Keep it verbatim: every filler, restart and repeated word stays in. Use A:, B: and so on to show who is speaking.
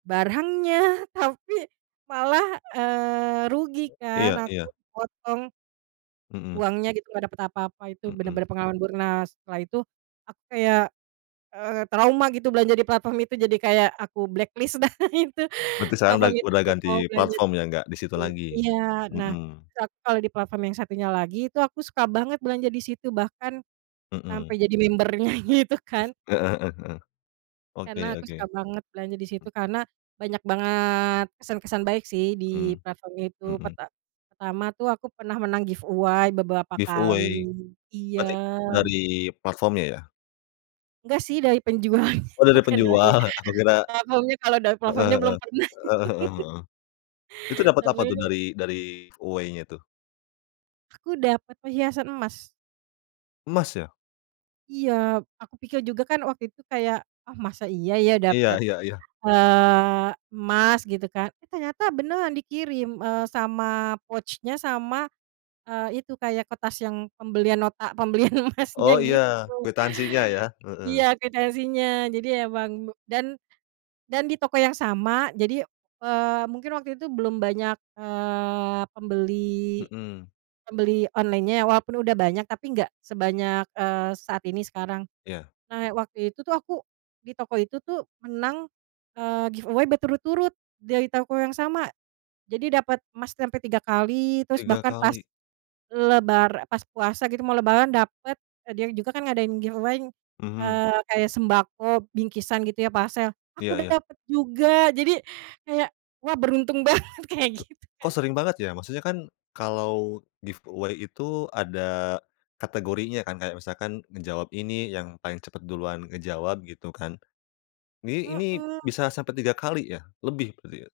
A: Barangnya, tapi malah, eee, rugi kan,
B: Iya
A: aku
B: iya.
A: kepotong
B: Mhm.
A: uangnya gitu, nggak dapet apa-apa, itu
B: Mhm.
A: bener-bener pengalaman buruk. Nah setelah itu aku kayak, eee, trauma gitu belanja di platform itu, jadi kayak aku blacklist dah itu,
B: Berarti sekarang udah
A: platform itu,
B: udah
A: nggak mau
B: ganti
A: belanja di
B: platform ya, nggak disitu
A: di
B: lagi?
A: iya. Nah,
B: Mhm.
A: terus aku kalo di platform yang satunya lagi, itu aku suka banget belanja di situ bahkan
B: Mhm.
A: sampai jadi member-nya, gitu, kan.
B: Heeh heeh heeh. Oke
A: Karena aku
B: oke.
A: suka banget belanja di situ, karena banyak banget kesan-kesan baik sih di
B: Mmm.
A: platform itu,
B: Mhm.
A: perta pertama tuh aku pernah menang giveaway, beberapa kali.
B: Giveaway?
A: Iya.
B: Berarti dari platformnya, ya?
A: Enggak sih dari penjualnya,
B: Oh, dari
A: bukan dari
B: penjual, aku kira
A: platformnya, kalo dari
B: heeh
A: platformnya
B: heeh.
A: belum pernah.
B: Heeh heeh heeh. Itu dapet apa tuh
A: [unintelligible]
B: dari dari giveaway-nya, tuh?
A: Aku dapet perhiasan emas.
B: Emas, ya?
A: Iya. Aku pikir juga kan waktu itu kayak, "Ah, masa iya ya,
B: Iya
A: dapet,
B: iya iya.
A: eee, emas?" gitu kan. Eh ternyata beneran dikirim, eee, sama pouch-nya, sama, eee, itu kayak kertas yang pembelian nota, pembelian emasnya,
B: Oh, iya.
A: gitu.
B: Kuitansinya, ya? Heeh.
A: Iya, kuitansinya. Jadi emang be dan dan di toko yang sama, jadi, eee, mungkin waktu itu belum banyak, eee, pembeli
B: Mhm.
A: pembeli online-nya, ya, walaupun udah banyak, tapi nggak sebanyak, eee, saat ini, sekarang.
B: Iya.
A: Nah, waktu itu tuh aku di toko itu tuh menang, eee, giveaway berturut-turut, dari toko yang sama. Jadi, dapet emas sampai tiga kali, terus
B: Tiga
A: bahkan pas
B: kali.
A: lebar pas puasa gitu, mau lebaran dapet eee, dia juga kan ngadain giveaway,
B: Mhm.
A: eee, kayak sembako, bingkisan gitu ya parcel, aku
B: Iya iya.
A: dapet juga! Jadi, kayak, "Wah, beruntung banget!" kaya
B: K
A: gitu,
B: kok
A: Kak.
B: sering banget, ya? Maksudnya kan, kalau giveaway itu ada kategorinya kan, kayak misalkan ngejawab ini yang paling cepet duluan ngejawab, gitu kan? Ini ini,
A: Mhm.
B: bisa sampai tiga kali, ya? Lebih berarti, ya?